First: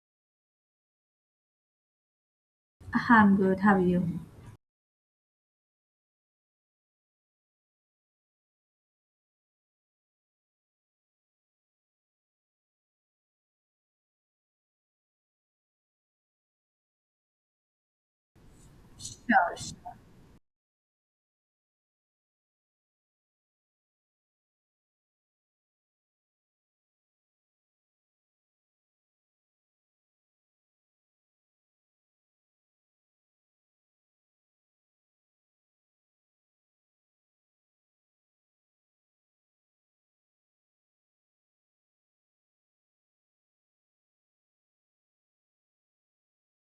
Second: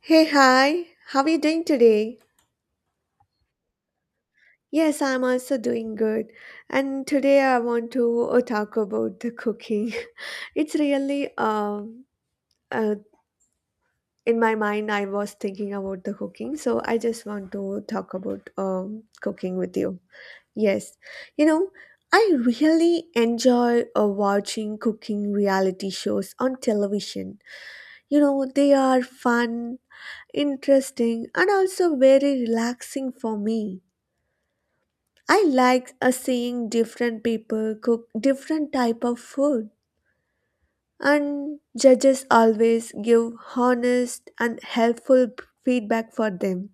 Hey, hi, how are you doing today? I'm good. How are you? Yes, I'm also doing good. And today I want to talk about the cooking. It's really, uh, in my mind, I was thinking about the cooking, so I just want to talk about cooking with you. Yes, you know, I really enjoy watching cooking reality shows on television. You know, they are fun, interesting, and also very relaxing for me. I like seeing different people cook different type of food, and judges always give honest and helpful feedback for them.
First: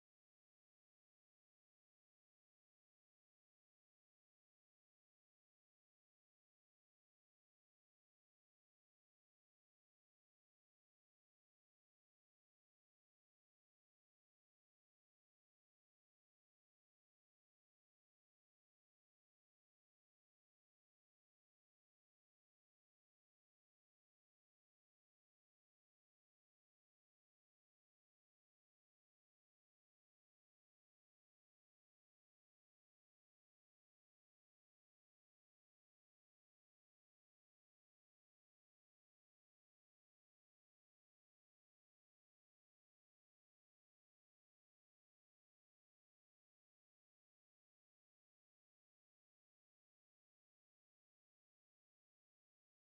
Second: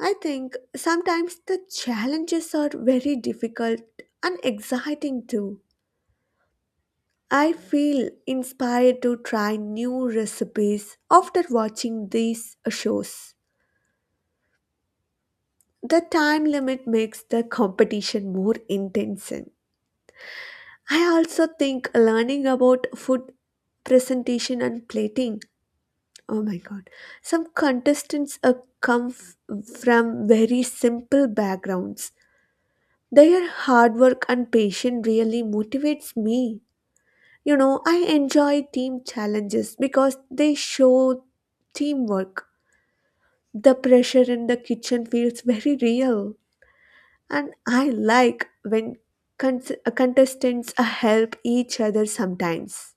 I think sometimes the challenges are very difficult and exciting too. I feel inspired to try new recipes after watching these shows. The time limit makes the competition more intense. I also think learning about food presentation and plating. Oh my god. Some contestants from very simple backgrounds. Their hard work and patience really motivates me. You know, I enjoy team challenges because they show teamwork. The pressure in the kitchen feels very real. And I like when contestants help each other sometimes.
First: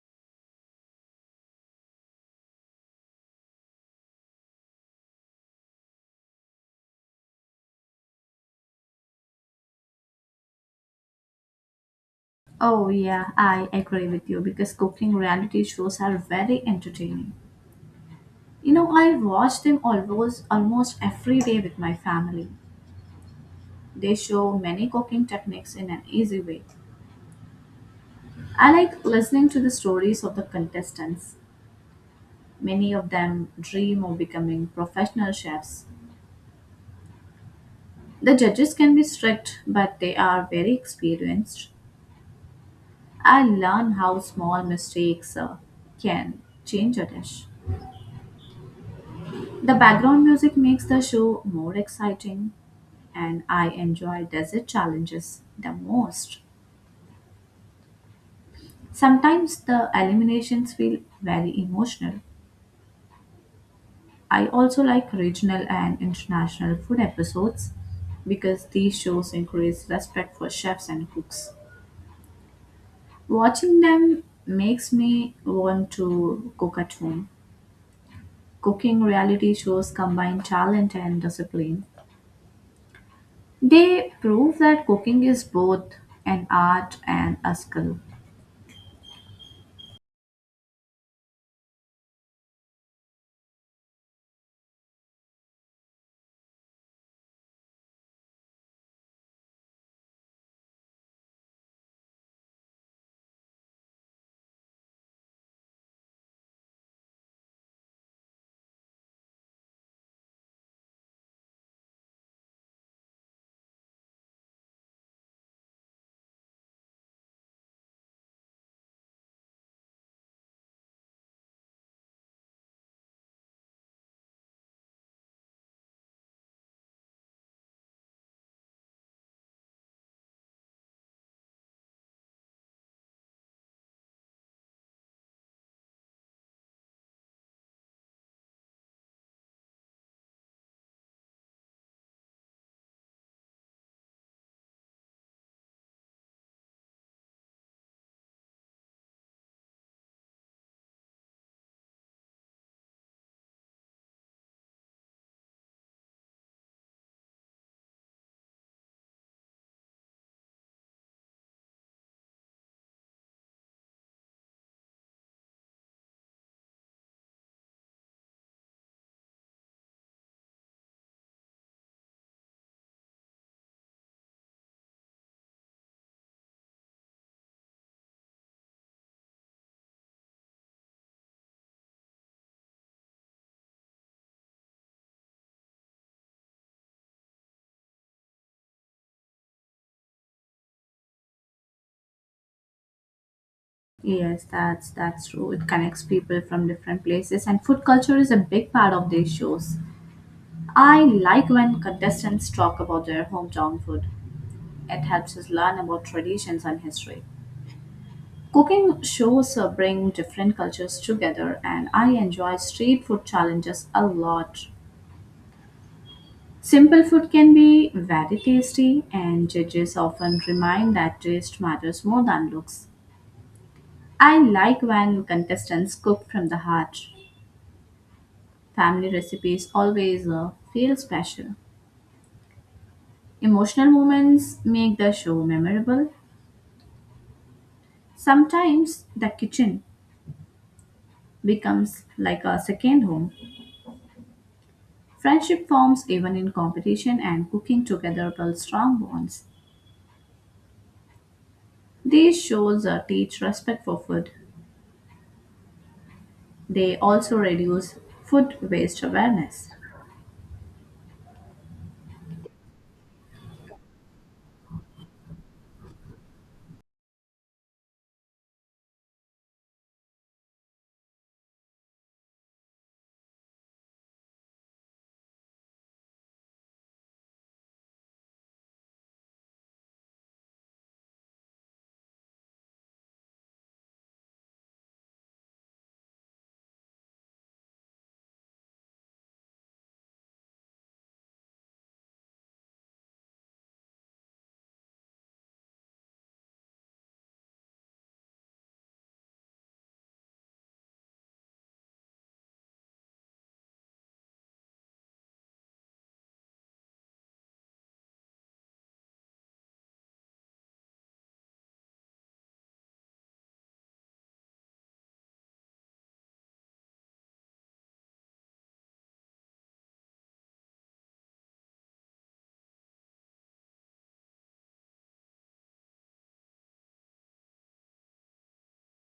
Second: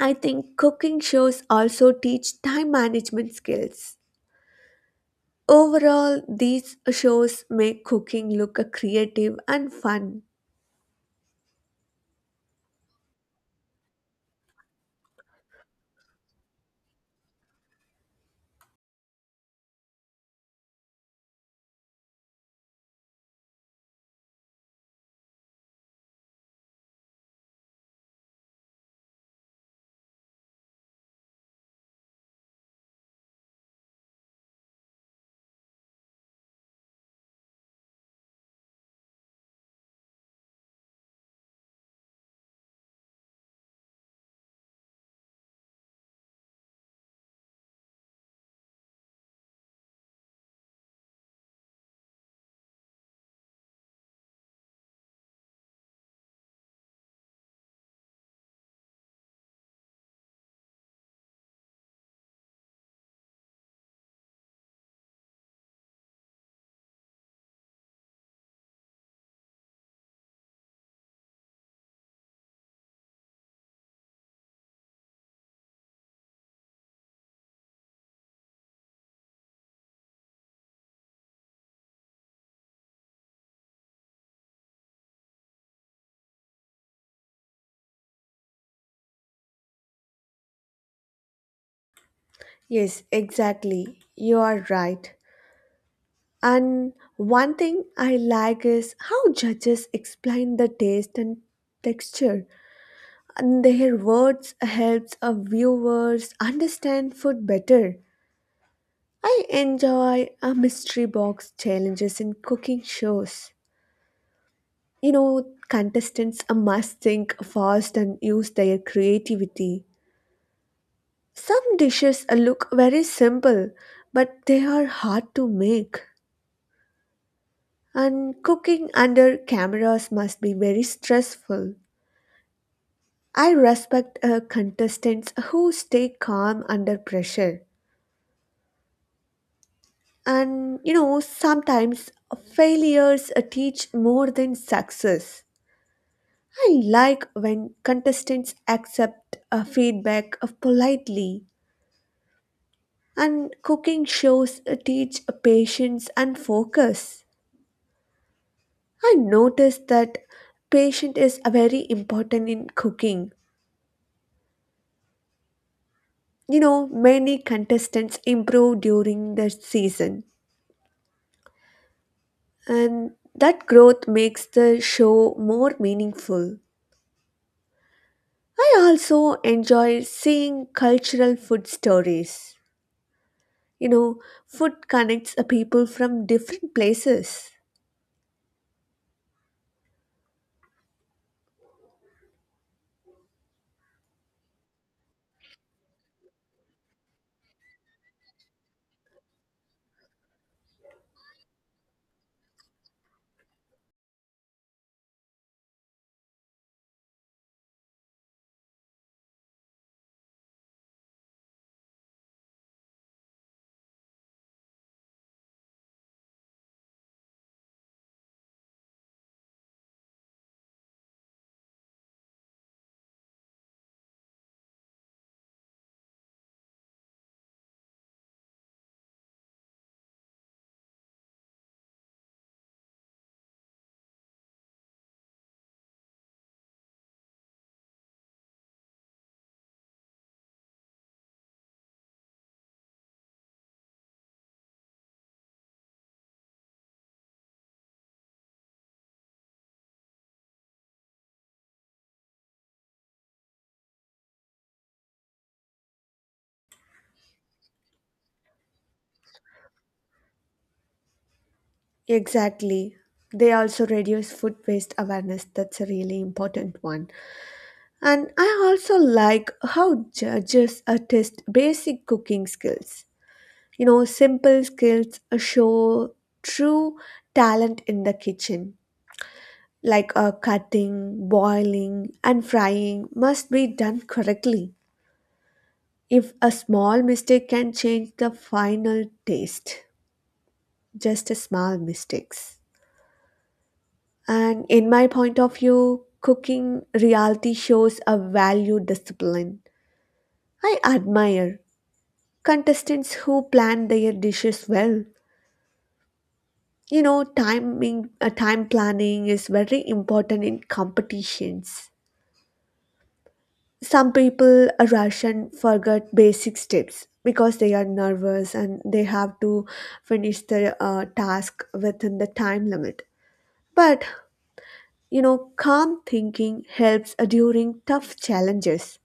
I think cooking shows also teach time management skills. Overall, these shows make cooking look a creative and fun. Oh, yeah, I agree with you because cooking reality shows are very entertaining. You know, I watch them almost every day with my family. They show many cooking techniques in an easy way. I like listening to the stories of the contestants. Many of them dream of becoming professional chefs. The judges can be strict, but they are very experienced. I learn how small mistakes can change a dish. The background music makes the show more exciting, and I enjoy desert challenges the most. Sometimes the eliminations feel very emotional. I also like regional and international food episodes because these shows increase respect for chefs and cooks. Watching them makes me want to cook at home. Cooking reality shows combine talent and discipline. They prove that cooking is both an art and a skill. Yes, exactly. You are right. And one thing I like is how judges explain the taste and texture. And their words helps our viewers understand food better. I enjoy a mystery box challenges in cooking shows. You know, contestants must think fast and use their creativity. Some dishes look very simple, but they are hard to make. And cooking under cameras must be very stressful. I respect contestants who stay calm under pressure. And you know, sometimes failures teach more than success. I like when contestants accept feedback politely, and cooking shows teach patience and focus. I noticed that patience is very important in cooking. You know, many contestants improve during the season, and that growth makes the show more meaningful. I also enjoy seeing cultural food stories. You know, food connects people from different places. Yes, that's true. It connects people from different places, and food culture is a big part of these shows. I like when contestants talk about their hometown food. It helps us learn about traditions and history. Cooking shows bring different cultures together, and I enjoy street food challenges a lot. Simple food can be very tasty, and judges often remind that taste matters more than looks. I like when contestants cook from the heart. Family recipes always feel special. Emotional moments make the show memorable. Sometimes the kitchen becomes like a second home. Friendship forms even in competition, and cooking together builds strong bonds. These shows teach respect for food. They also reduce food waste awareness. Exactly. They also reduce food waste awareness. That's a really important one. And I also like how judges test basic cooking skills. You know, simple skills show true talent in the kitchen. Like cutting, boiling, and frying must be done correctly. If a small mistake can change the final taste, just a small mistakes. And in my point of view, cooking reality shows a value discipline. I admire contestants who plan their dishes well. You know, time planning is very important in competitions. Some people rush and forget basic steps because they are nervous and they have to finish the task within the time limit. But you know, calm thinking helps during tough challenges.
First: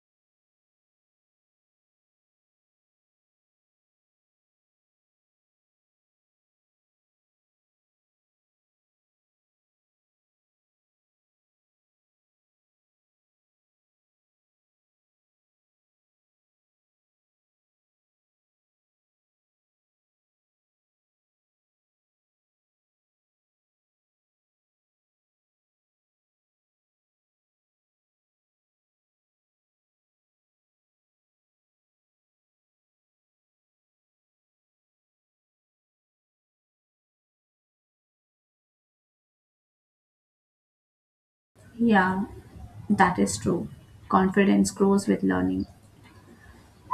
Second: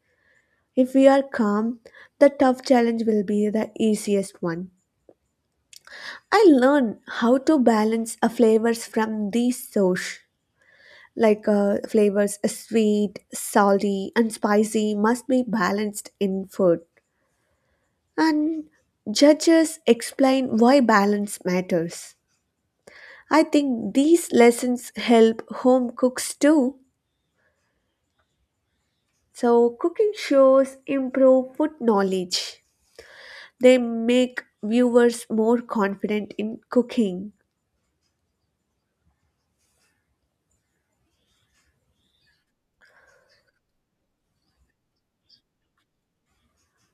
If we are calm, the tough challenge will be the easiest one. I learned how to balance flavors from these source. Like flavors sweet, salty, and spicy must be balanced in food. And judges explain why balance matters. I think these lessons help home cooks too. So, cooking shows improve food knowledge. They make viewers more confident in cooking. Yeah, that is true. Confidence grows with learning.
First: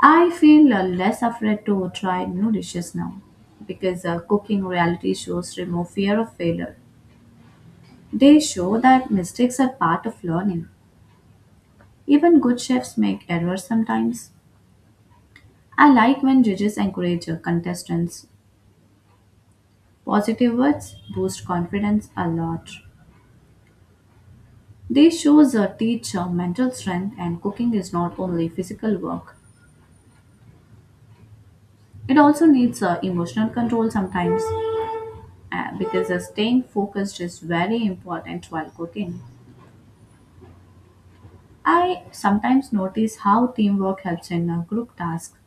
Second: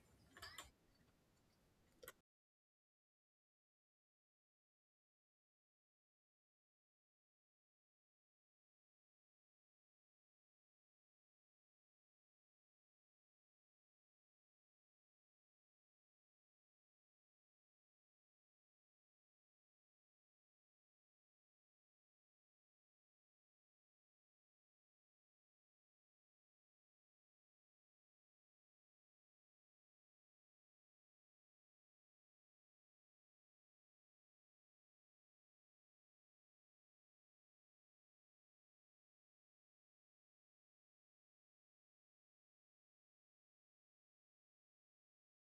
I feel less afraid to try new dishes now because cooking reality shows remove fear of failure. They show that mistakes are part of learning. Even good chefs make errors sometimes. I like when judges encourage contestants. Positive words boost confidence a lot. They shows teach teacher mental strength and cooking is not only physical work. It also needs emotional control sometimes because staying focused is very important while cooking. I sometimes notice how teamwork helps in group tasks.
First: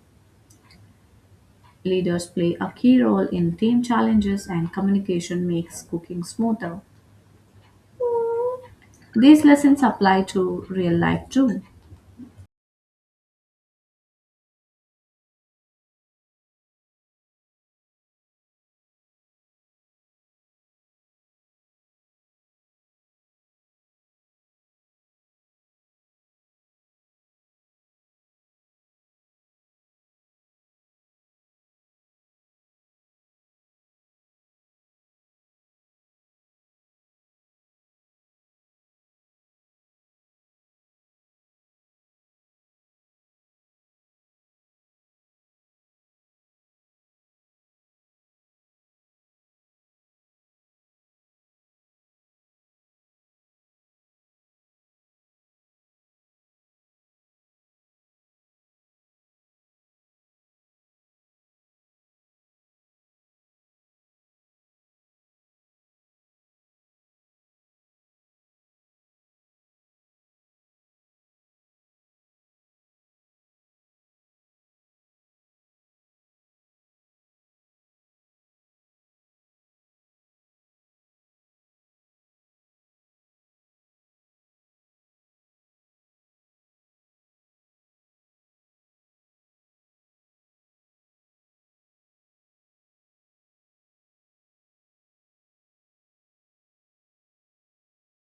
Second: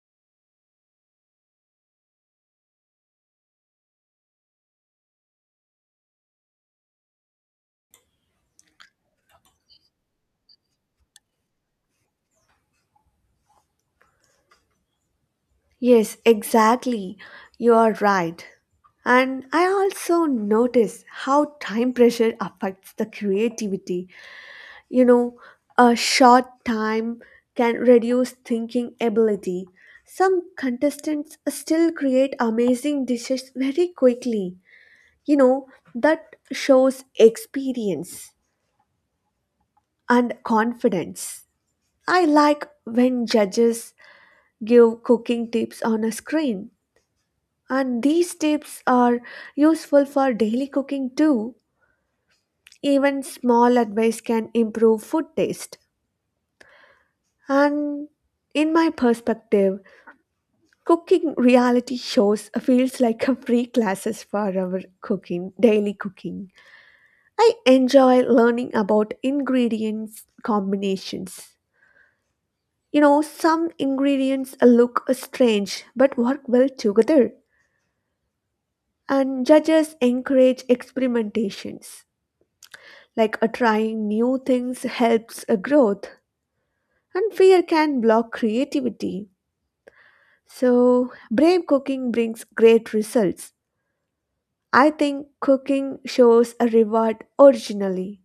Leaders play a key role in team challenges and communication makes cooking smoother. These lessons apply to real life too. Yes, exactly. You are right. And I also notice how time pressure affects the creativity. You know, a short time can reduce thinking ability. Some contestants still create amazing dishes very quickly. You know, that shows experience and confidence. I like when judges give cooking tips on a screen. And these tips are useful for daily cooking too. Even small advice can improve food taste. And in my perspective, cooking reality shows feels like a free classes for our cooking, daily cooking. I enjoy learning about ingredients combinations. You know, some ingredients look strange but work well together. And judges encourage experimentations, like a trying new things helps a growth, and fear can block creativity, so brave cooking brings great results. I think cooking shows a reward originally.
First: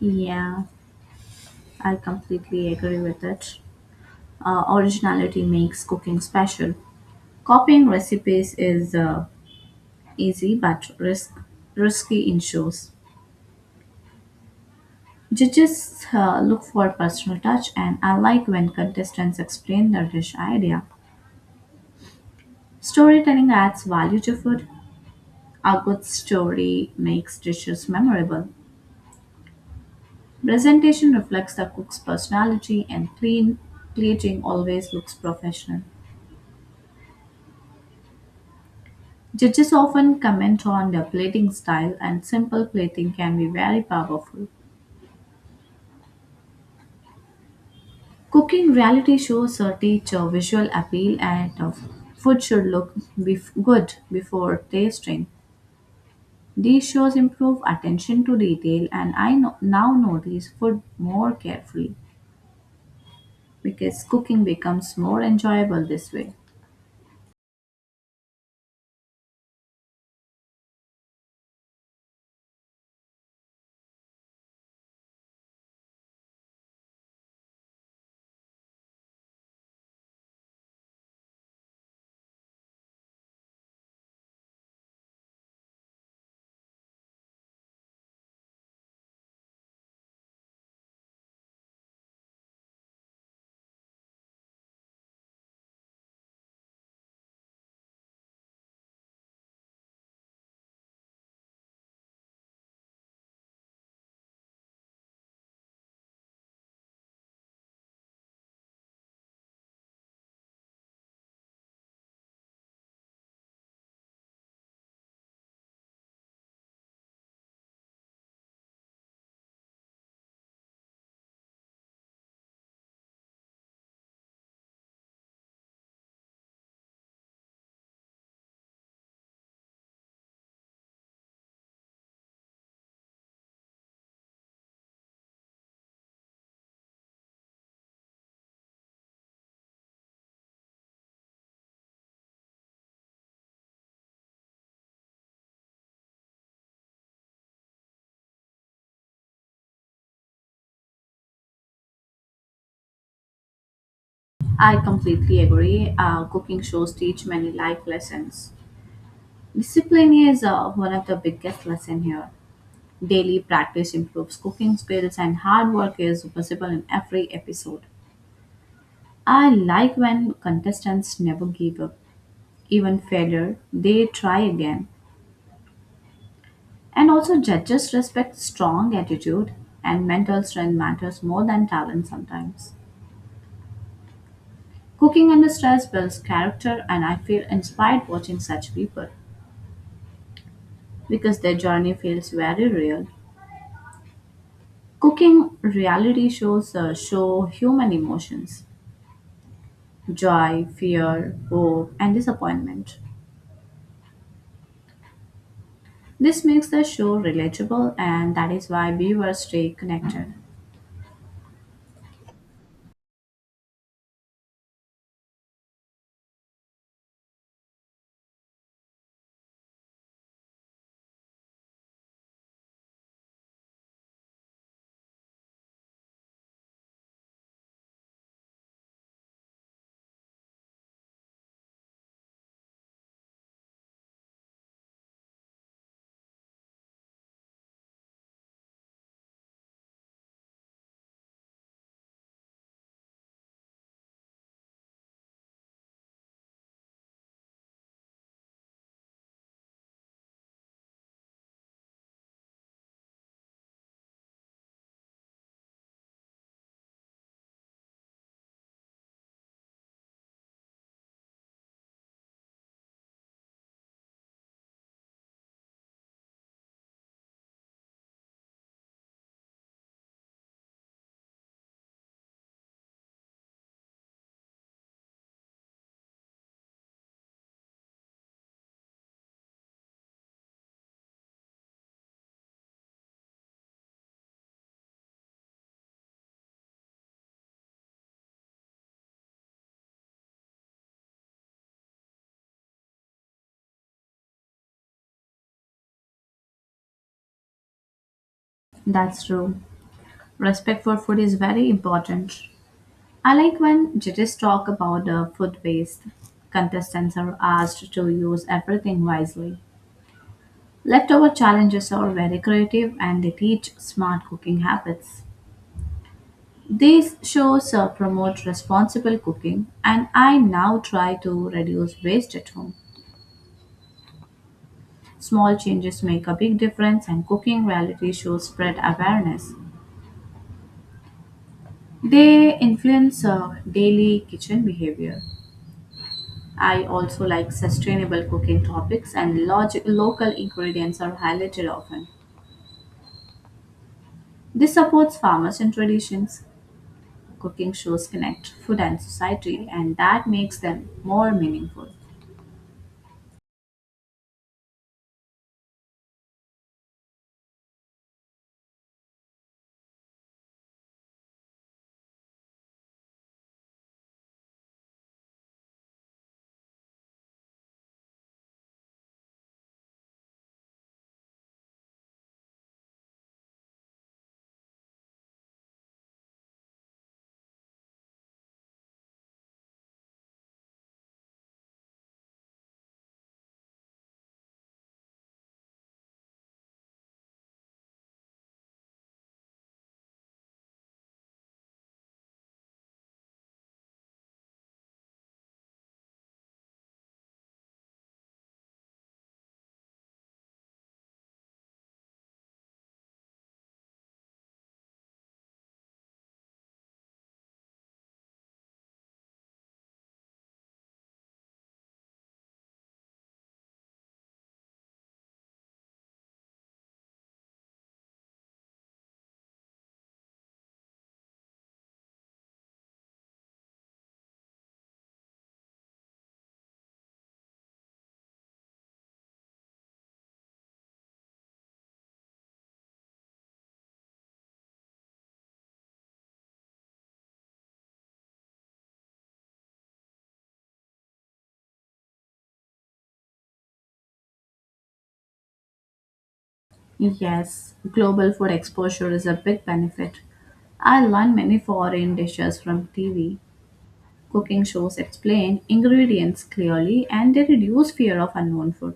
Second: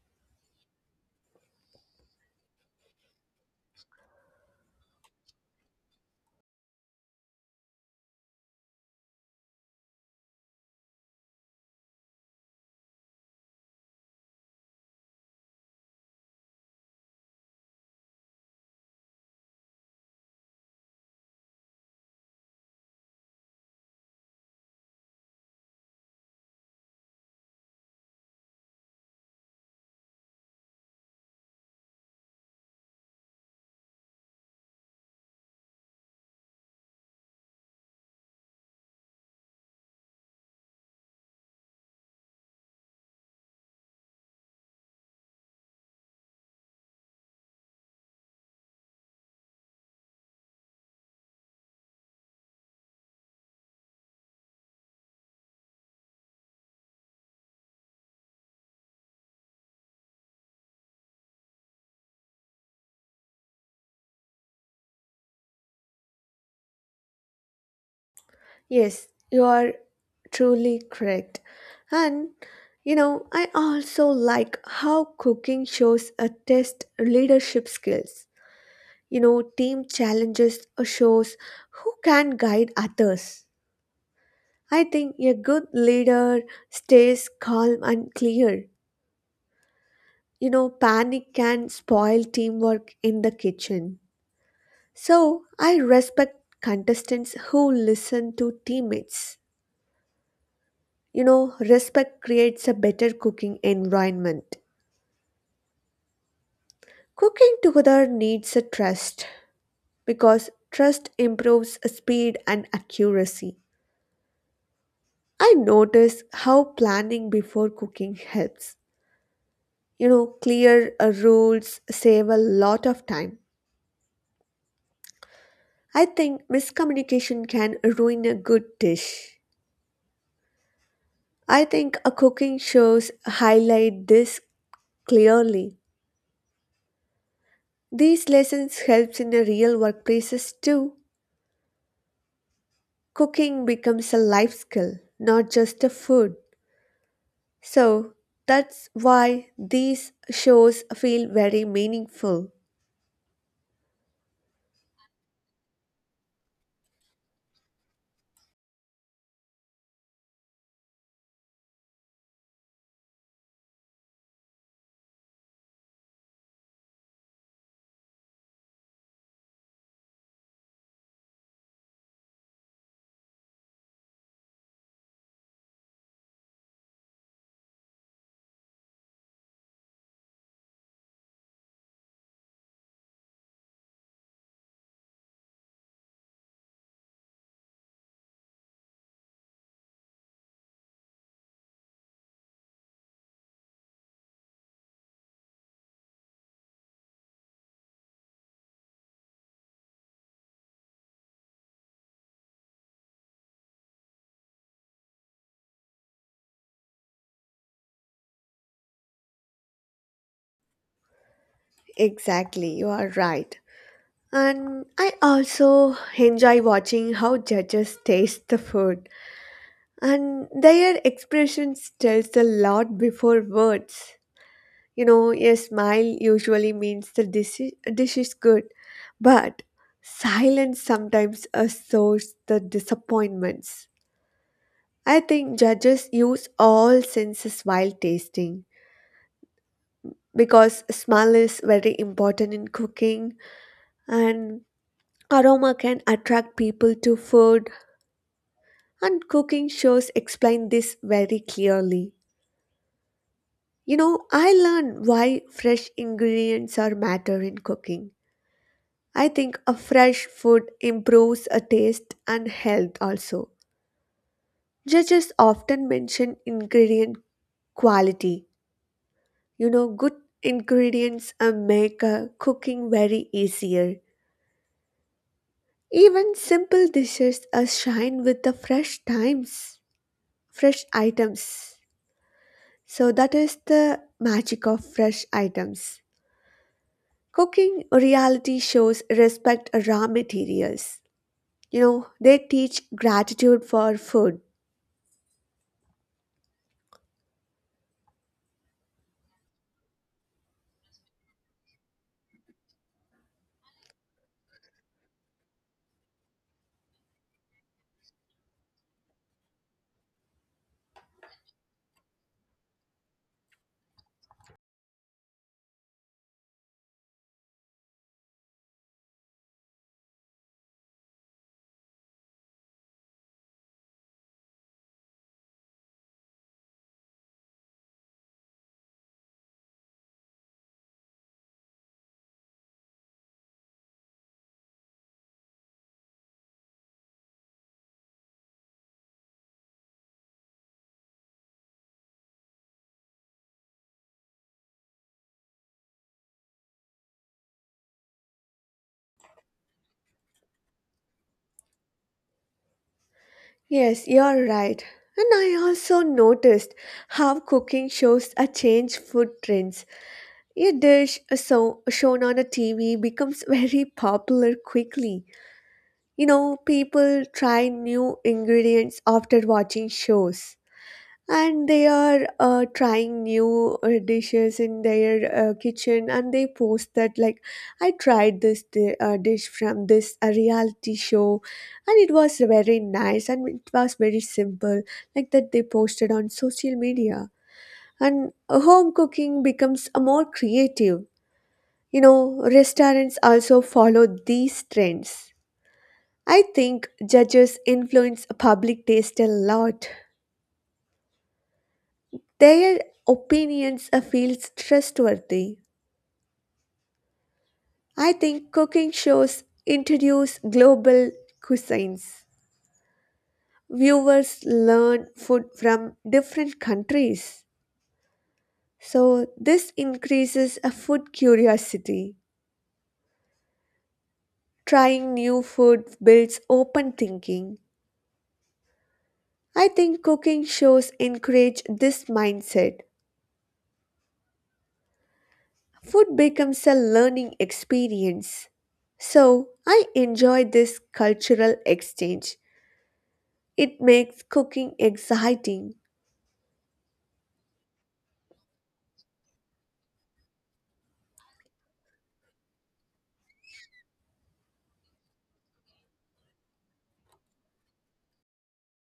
Yeah, I completely agree with it. Originality makes cooking special. Copying recipes is easy but risky in shows. Judges look for personal touch and I like when contestants explain their dish idea. Storytelling adds value to food. A good story makes dishes memorable. Presentation reflects the cook's personality and clean plating always looks professional. Judges often comment on the plating style, and simple plating can be very powerful. Cooking reality shows teach a visual appeal, and food should look good before tasting. These shows improve attention to detail, and I now notice food more carefully because cooking becomes more enjoyable this way. Yes, you are truly correct. And you know, I also like how cooking shows a test leadership skills. You know, team challenges or shows who can guide others. I think a good leader stays calm and clear. You know, panic can spoil teamwork in the kitchen. So, I respect contestants who listen to teammates. You know, respect creates a better cooking environment. Cooking together needs a trust because trust improves speed and accuracy. I notice how planning before cooking helps. You know, clear rules save a lot of time. I think miscommunication can ruin a good dish. I think a cooking shows highlight this clearly. These lessons helps in the real workplaces too. Cooking becomes a life skill, not just a food. So that's why these shows feel very meaningful. I completely agree. Cooking shows teach many life lessons. Discipline is one of the biggest lesson here. Daily practice improves cooking skills, and hard work is visible in every episode. I like when contestants never give up. Even failure, they try again. And also, judges respect strong attitude, and mental strength matters more than talent sometimes. Cooking under stress builds character, and I feel inspired watching such people because their journey feels very real. Cooking reality shows show human emotions: joy, fear, hope, and disappointment. This makes the show relatable, and that is why viewers stay connected. Exactly, you are right. And I also enjoy watching how judges taste the food. And their expressions tells a lot before words. You know, a smile usually means dish is good, but silence sometimes assures the disappointments. I think judges use all senses while tasting because smell is very important in cooking, and aroma can attract people to food. And cooking shows explain this very clearly. You know, I learned why fresh ingredients are matter in cooking. I think a fresh food improves a taste and health also. Judges often mention ingredient quality. You know, good ingredients make cooking very easier. Even simple dishes are shine with fresh items. So that is the magic of fresh items. Cooking reality shows respect raw materials. You know, they teach gratitude for food. That's true. Respect for food is very important. I like when judges talk about the food waste. Contestants are asked to use everything wisely. Leftover challenges are very creative and they teach smart cooking habits. These shows promote responsible cooking, and I now try to reduce waste at home. Small changes make a big difference, and cooking reality shows spread awareness. They influence daily kitchen behavior. I also like sustainable cooking topics, and local ingredients are highlighted often. This supports farmers and traditions. Cooking shows connect food and society, and that makes them more meaningful. Yes, you're right. And I also noticed how cooking shows a change food trends. A dish so shown on a TV becomes very popular quickly. You know, people try new ingredients after watching shows. And they are trying new dishes in their kitchen, and they post that like I tried this dish from this reality show, and it was very nice and it was very simple, like that they posted on social media. And home cooking becomes a more creative. You know, restaurants also follow these trends. I think judges influence public taste a lot. Their opinions feels trustworthy. I think cooking shows introduce global cuisines. Viewers learn food from different countries. So this increases a food curiosity. Trying new food builds open thinking. I think cooking shows encourage this mindset. Food becomes a learning experience. So, I enjoy this cultural exchange. It makes cooking exciting. Yes, global food exposure is a big benefit. I learn many foreign dishes from TV. Cooking shows explain ingredients clearly and they reduce fear of unknown food.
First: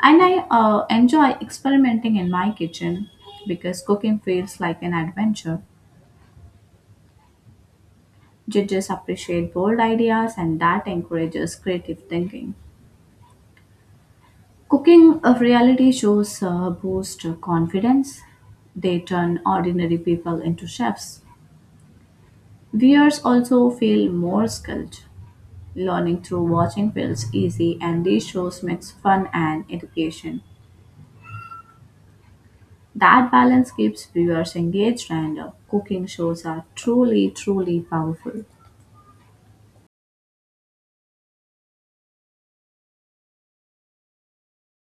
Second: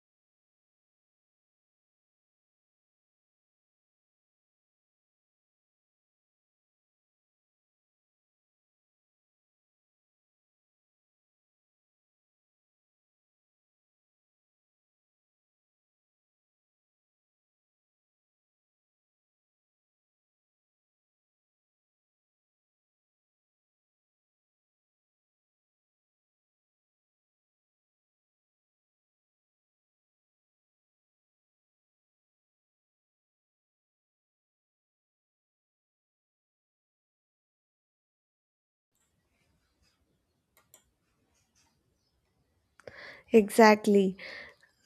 And I enjoy experimenting in my kitchen because cooking feels like an adventure. Judges appreciate bold ideas and that encourages creative thinking. Cooking of reality shows boost confidence. They turn ordinary people into chefs. Viewers also feel more skilled. Learning through watching feels easy, and these shows mix fun and education. That balance keeps viewers engaged, and cooking shows are truly powerful. Exactly.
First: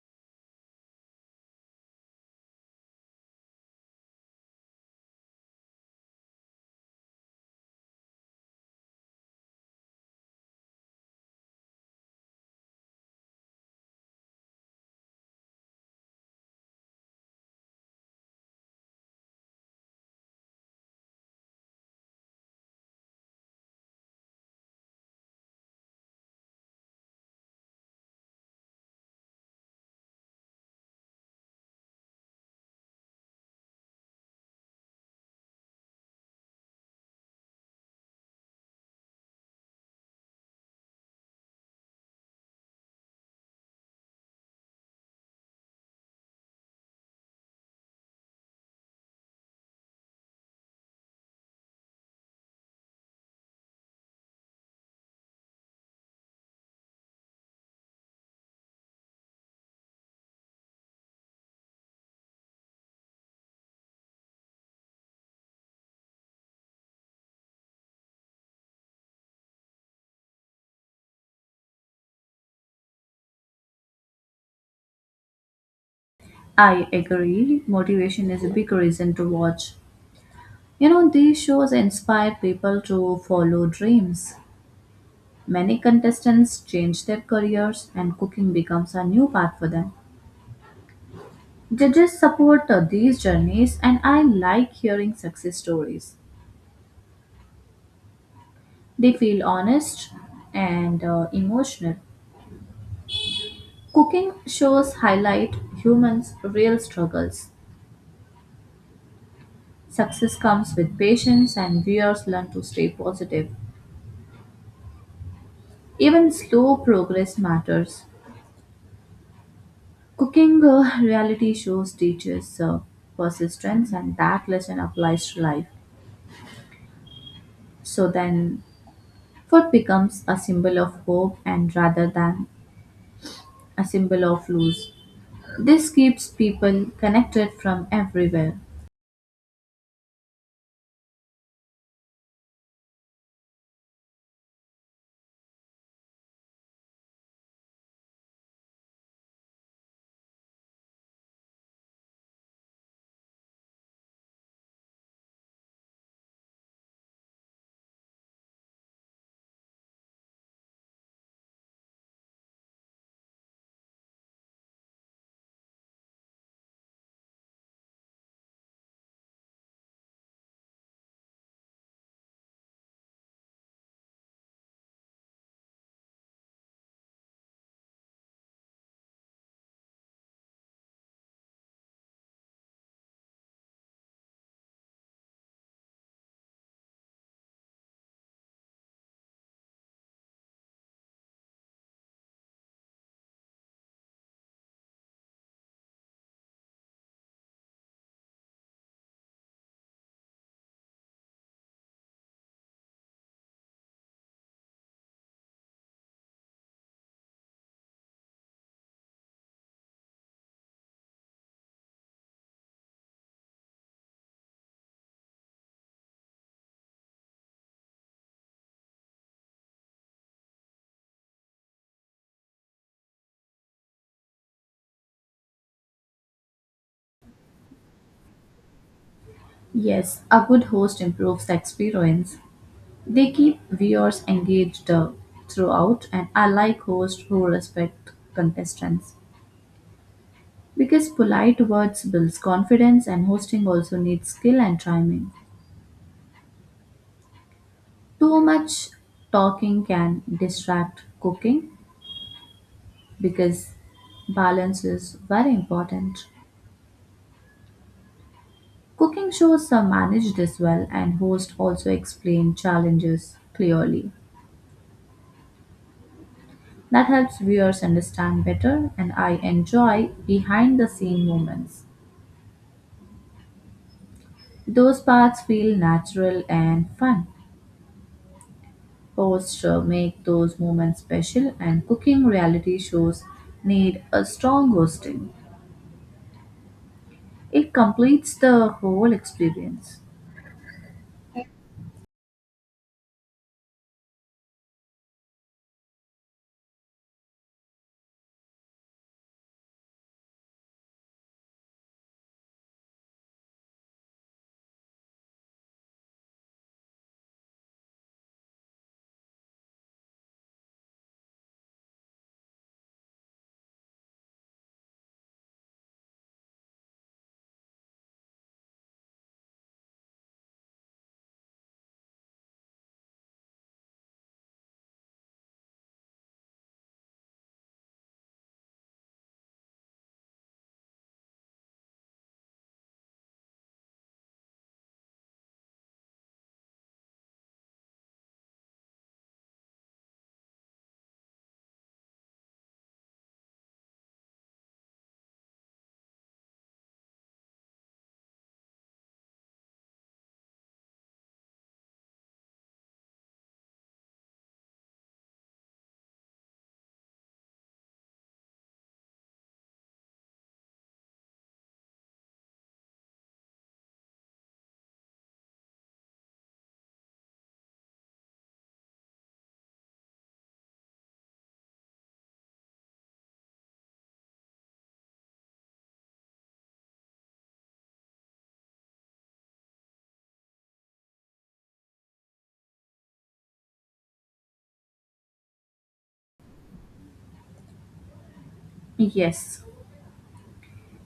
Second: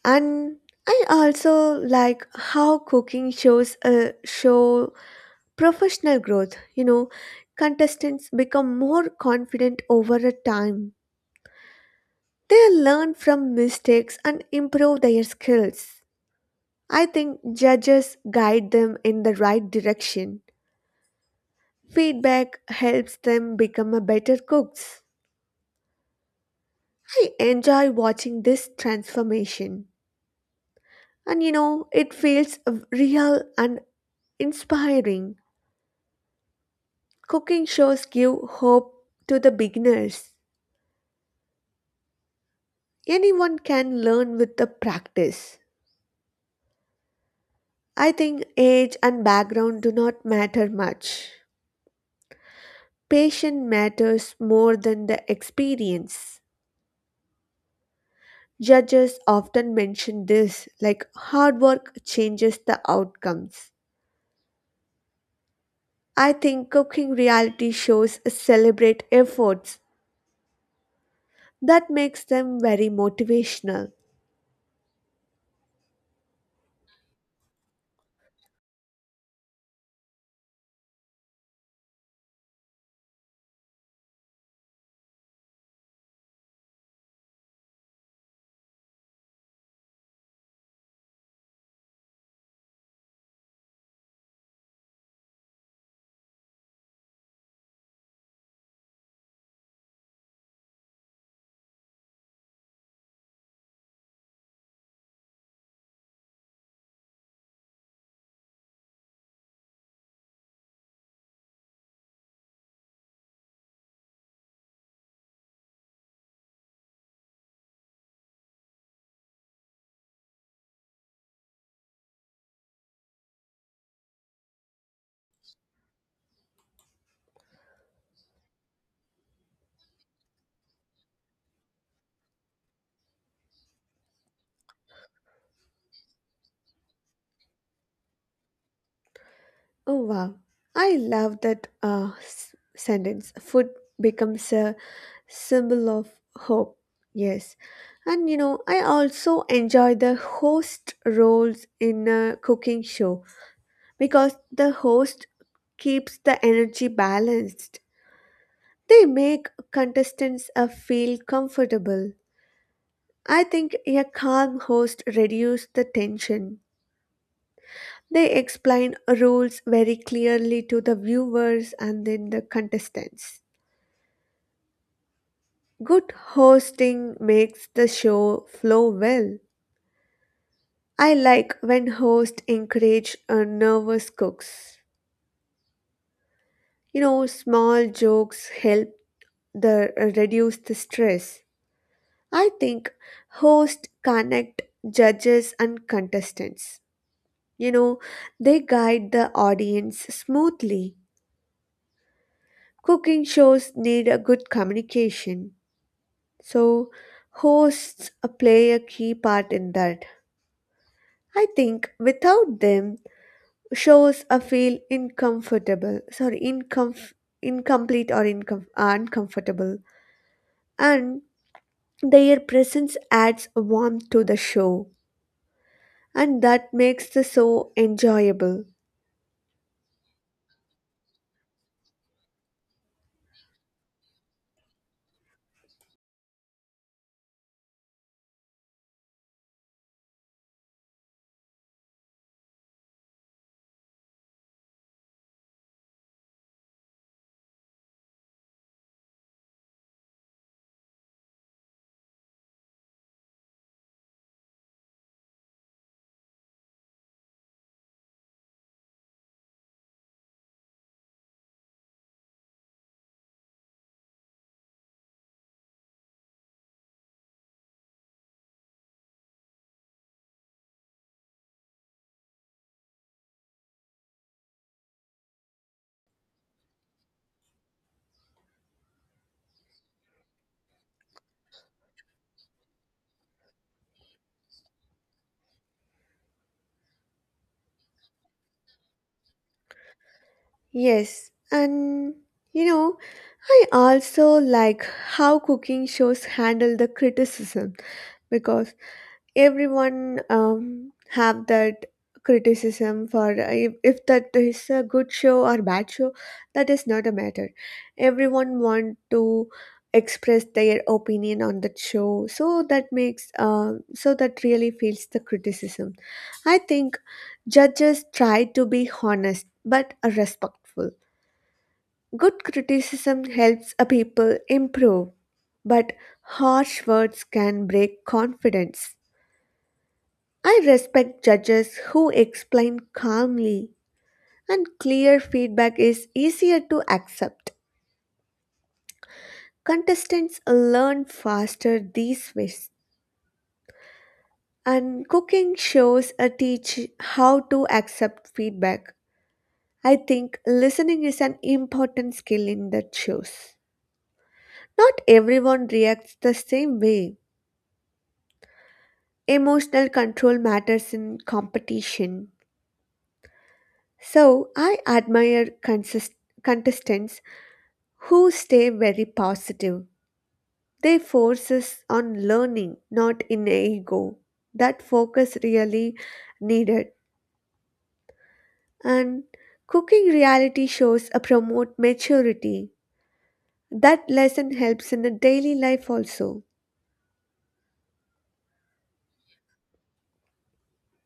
And I also like how cooking shows show professional growth. You know, contestants become more confident over a time. They learn from mistakes and improve their skills. I think judges guide them in the right direction. Feedback helps them become a better cooks. I enjoy watching this transformation. And you know, it feels real and inspiring. Cooking shows give hope to the beginners. Anyone can learn with the practice. I think age and background do not matter much. Patience matters more than the experience. Judges often mention this, like hard work changes the outcomes. I think cooking reality shows celebrate efforts. That makes them very motivational. I agree. Motivation is a big reason to watch. You know, these shows inspire people to follow dreams. Many contestants change their careers, and cooking becomes a new path for them. Judges support these journeys, and I like hearing success stories. They feel honest and emotional. Cooking shows highlight humans' real struggles. Success comes with patience, and viewers learn to stay positive. Even slow progress matters. Cooking reality shows teaches persistence, and that lesson applies to life. So then, food becomes a symbol of hope and rather than a symbol of loss. This keeps people connected from everywhere. Oh wow. I love that sentence. Food becomes a symbol of hope. Yes. And you know, I also enjoy the host roles in a cooking show because the host keeps the energy balanced. They make contestants feel comfortable. I think a calm host reduces the tension. They explain rules very clearly to the viewers and then the contestants. Good hosting makes the show flow well. I like when hosts encourage nervous cooks. You know, small jokes help the reduce the stress. I think hosts connect judges and contestants. You know, they guide the audience smoothly. Cooking shows need a good communication. So, hosts play a key part in that. I think without them, shows feel uncomfortable. Sorry, incomplete or uncomfortable. And their presence adds warmth to the show, and that makes the show enjoyable. Yes, a good host improves the experience. They keep viewers engaged throughout, and I like hosts who respect contestants. Because polite words builds confidence, and hosting also needs skill and timing. Too much talking can distract cooking because balance is very important. Cooking shows are managed as well, and hosts also explain challenges clearly. That helps viewers understand better, and I enjoy behind the scene moments. Those parts feel natural and fun. Posture make those moments special and cooking reality shows need a strong hosting. It completes the whole experience. Yes, and you know, I also like how cooking shows handle the criticism, because everyone have that criticism for if that is a good show or bad show. That is not a matter. Everyone want to express their opinion on that show, so that makes so that really feels the criticism. I think judges try to be honest but respectful. Good criticism helps a people improve, but harsh words can break confidence. I respect judges who explain calmly, and clear feedback is easier to accept. Contestants learn faster these ways, and cooking shows teach how to accept feedback. I think listening is an important skill in that shows. Not everyone reacts the same way. Emotional control matters in competition. So I admire contestants who stay very positive. They force on learning, not in ego. That focus really needed. And cooking reality shows promote maturity. That lesson helps in the daily life also. Yes,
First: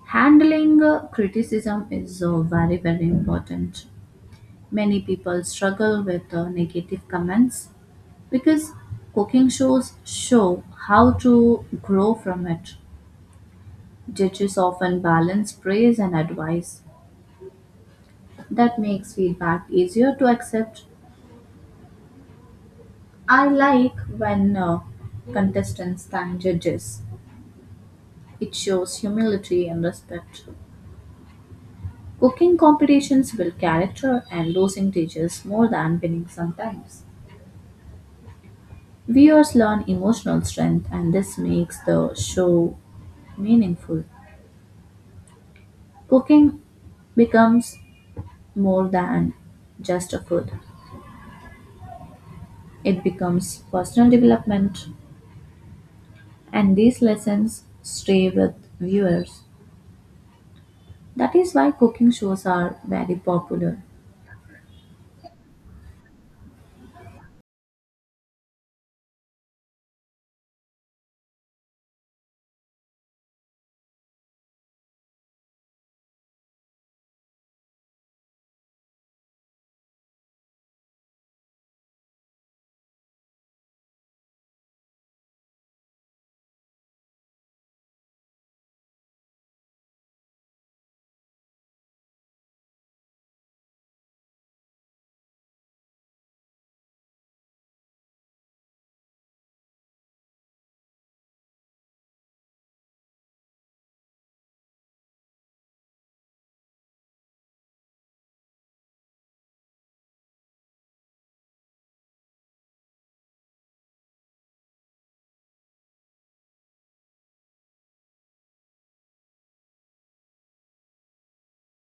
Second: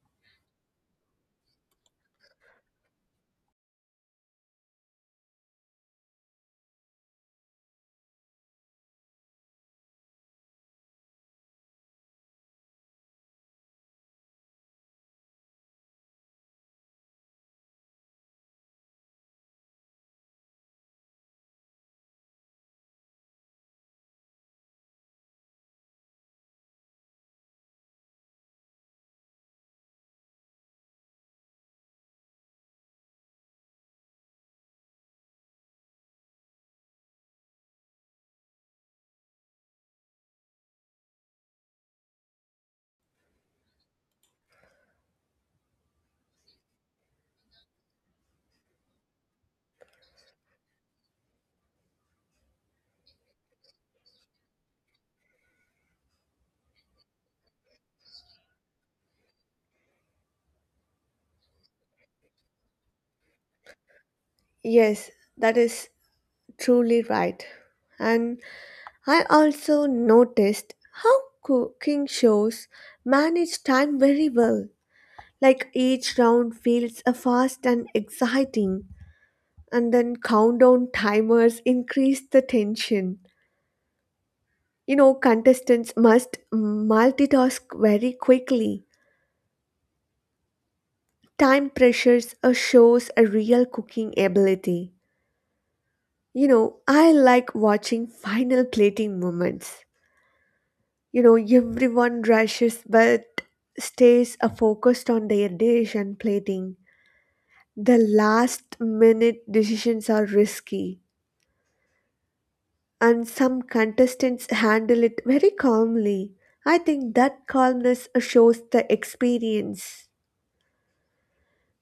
handling criticism is very important. Many people struggle with negative comments because cooking shows show how to grow from it. Judges often balance praise and advice. That makes feedback easier to accept. I like when contestants thank judges. It shows humility and respect. Cooking competitions build character and losing teaches more than winning sometimes. Viewers learn emotional strength and this makes the show meaningful. Cooking becomes more than just a food, it becomes personal development, and these lessons stay with viewers. That is why cooking shows are very popular. Yes, that is truly right. And I also noticed how cooking shows manage time very well. Like each round feels fast and exciting, and then countdown timers increase the tension. You know, contestants must multitask very quickly. Time pressures shows a real cooking ability. You know, I like watching final plating moments. You know, everyone rushes but stays focused on their dish and plating. The last minute decisions are risky, and some contestants handle it very calmly. I think that calmness shows the experience.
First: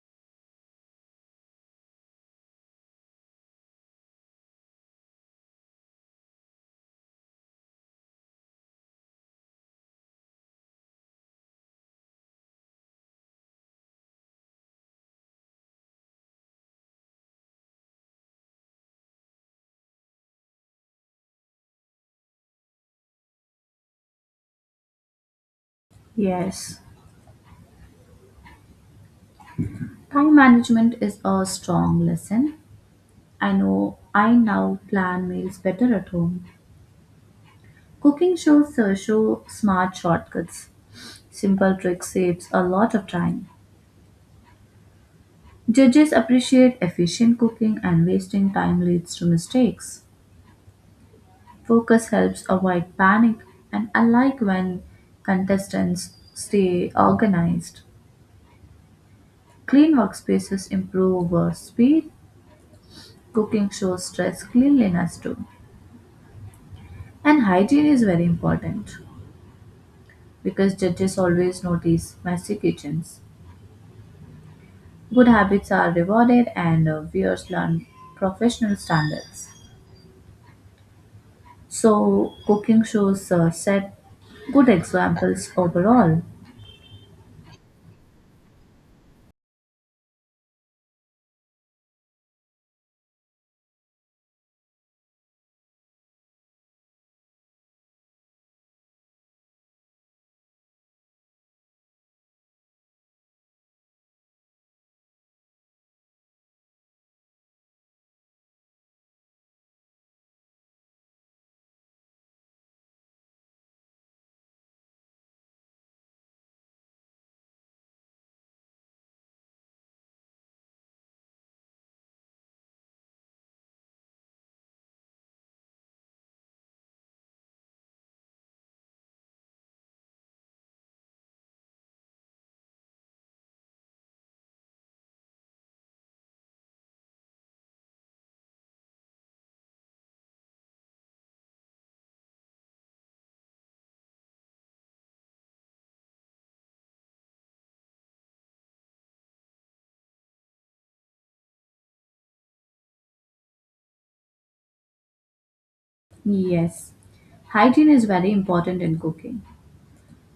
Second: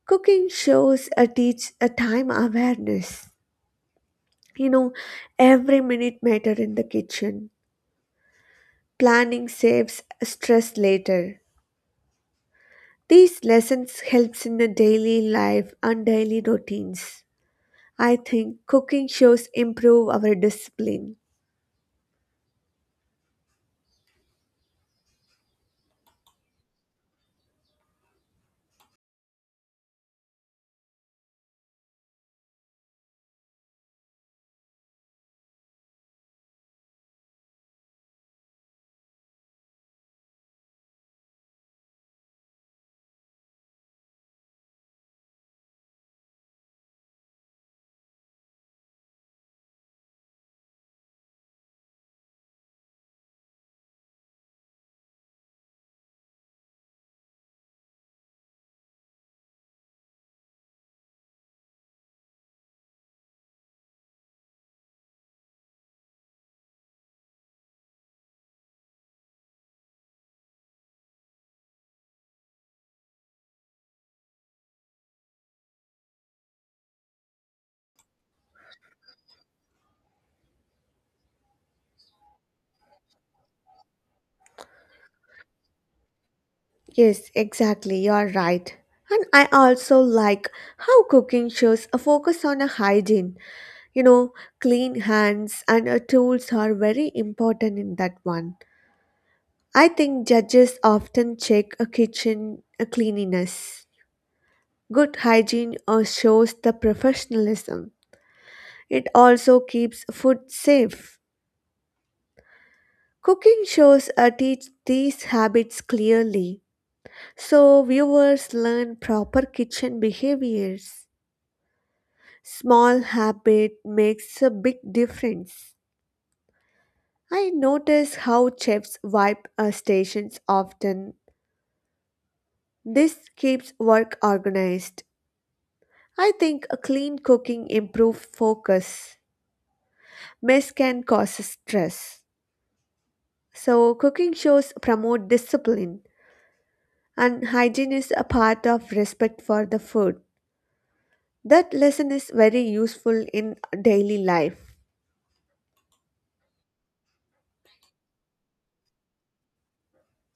Cooking shows a teach a time awareness. You know, every minute matter in the kitchen. Planning saves stress later. These lessons helps in the daily life and daily routines. I think cooking shows improve our discipline. Yes, time management is a strong lesson. I know I now plan meals better at home. Cooking shows show smart shortcuts. Simple tricks saves a lot of time. Judges appreciate efficient cooking and wasting time leads to mistakes. Focus helps avoid panic and I like when contestants stay organized. Clean workspaces improve speed. Cooking shows stress cleanliness too. And hygiene is very important because judges always notice messy kitchens. Good habits are rewarded and viewers learn professional standards. So, cooking shows set good examples overall. Yes, exactly. You're right. And I also like how cooking shows a focus on a hygiene. You know, clean hands and tools are very important in that one. I think judges often check a kitchen cleanliness. Good hygiene shows the professionalism. It also keeps food safe. Cooking shows teach these habits clearly, so viewers learn proper kitchen behaviors. Small habit makes a big difference. I notice how chefs wipe stations often. This keeps work organized. I think a clean cooking improves focus. Mess can cause stress. So cooking shows promote discipline, and hygiene is a part of respect for the food. That lesson is very useful in daily life. Yes, hygiene is very important in cooking.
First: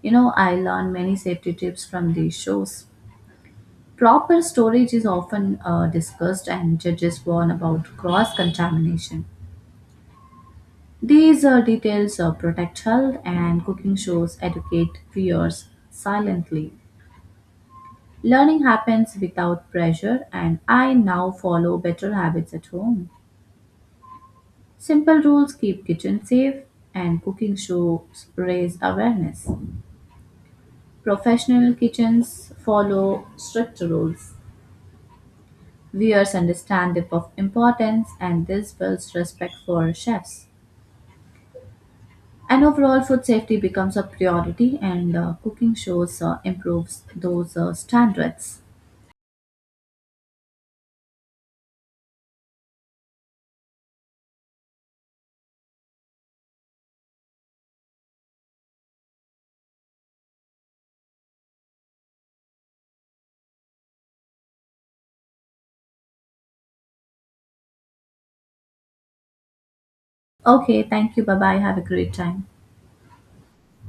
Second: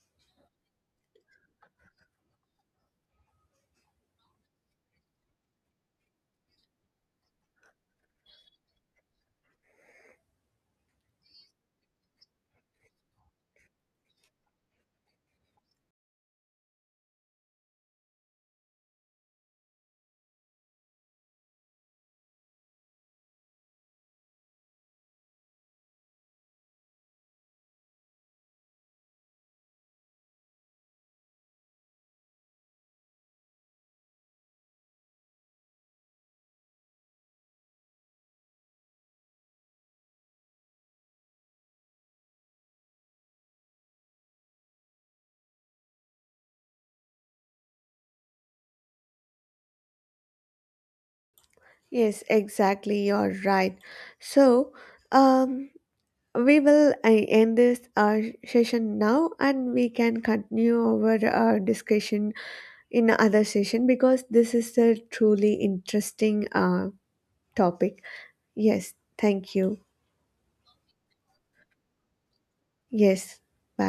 You know, I learned many safety tips from these shows. Proper storage is often discussed, and judges warn about cross contamination. These details protect health, and cooking shows educate viewers silently. Learning happens without pressure, and I now follow better habits at home. Simple rules keep kitchens safe, and cooking shows raise awareness. Professional kitchens follow strict rules. Viewers understand the of importance, and this builds respect for chefs. And overall, food safety becomes a priority, and cooking shows improves those standards. Yes, exactly, you're right. So, um, we will end this session now, and we can continue our discussion in other session because this is a truly interesting topic. Yes, thank you. Okay, thank you. Bye bye. Have a great time. Yes, bye.